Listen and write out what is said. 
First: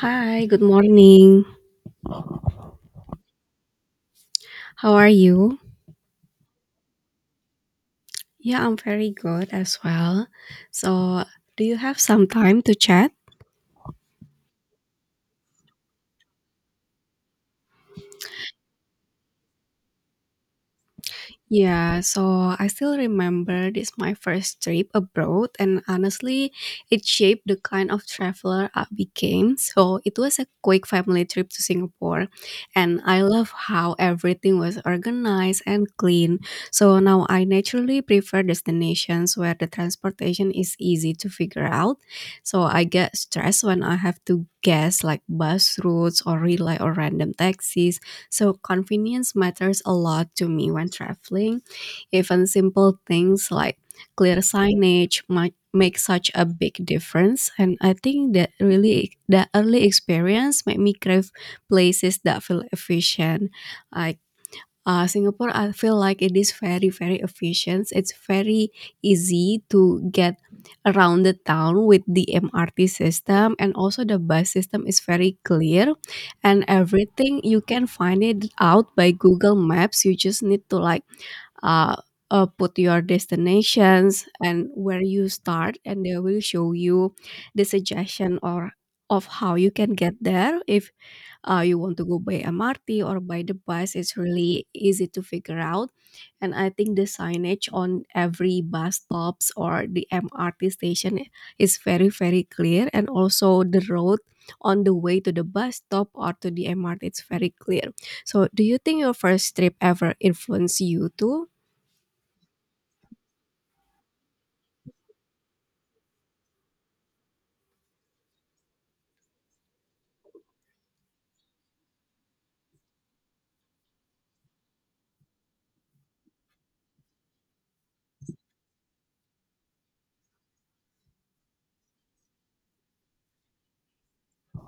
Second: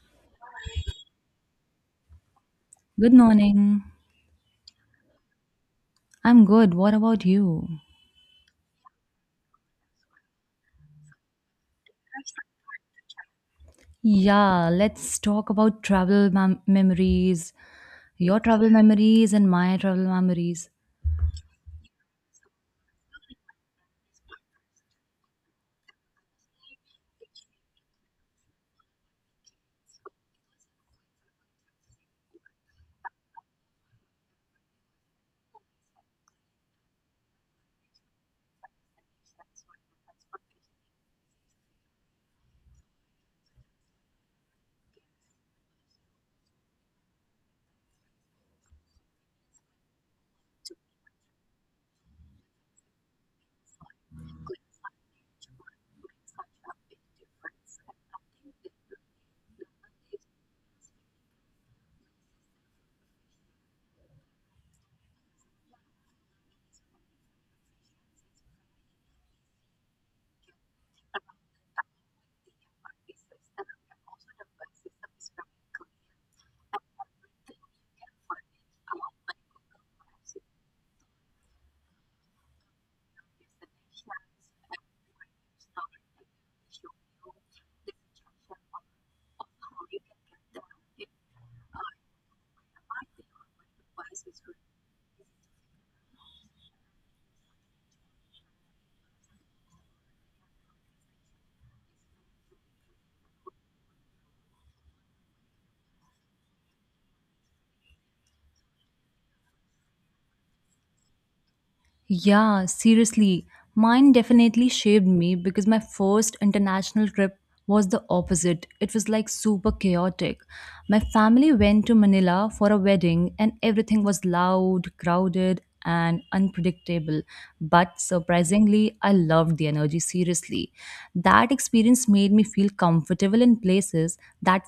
Hi, good morning. Good morning. How are you? I'm good. What about you? Yeah, I'm very good as well. So, do you have some time to chat? Yeah, let's talk about travel memories. Your travel memories and my travel memories. Yeah, so I still remember this my first trip abroad, and honestly it shaped the kind of traveler I became. So it was a quick family trip to Singapore, and I love how everything was organized and clean. So now I naturally prefer destinations where the transportation is easy to figure out. So I get stressed when I have to guess like bus routes or rely on random taxis, so convenience matters a lot to me when traveling. Even simple things like clear signage might make such a big difference, and I think that really the early experience made me crave places that feel efficient. Like Singapore, I feel like it is very, very efficient. It's very easy to get around the town with the MRT system, and also the bus system is very clear, and everything you can find it out by Google Maps. You just need to like uh, put your destinations and where you start, and they will show you the suggestion or of how you can get there if you want to go by MRT or by the bus, it's really easy to figure out. And I think the signage on every bus stops or the MRT station is very, very clear. And also the road on the way to the bus stop or to the MRT, it's very clear. So do you think your first trip ever influenced you too? Yeah, seriously. Mine definitely shaped me because my first international trip was the opposite. It was like super chaotic. My family went to Manila for a wedding and everything was loud, crowded, and unpredictable. But surprisingly, I loved the energy seriously. That experience made me feel comfortable in places that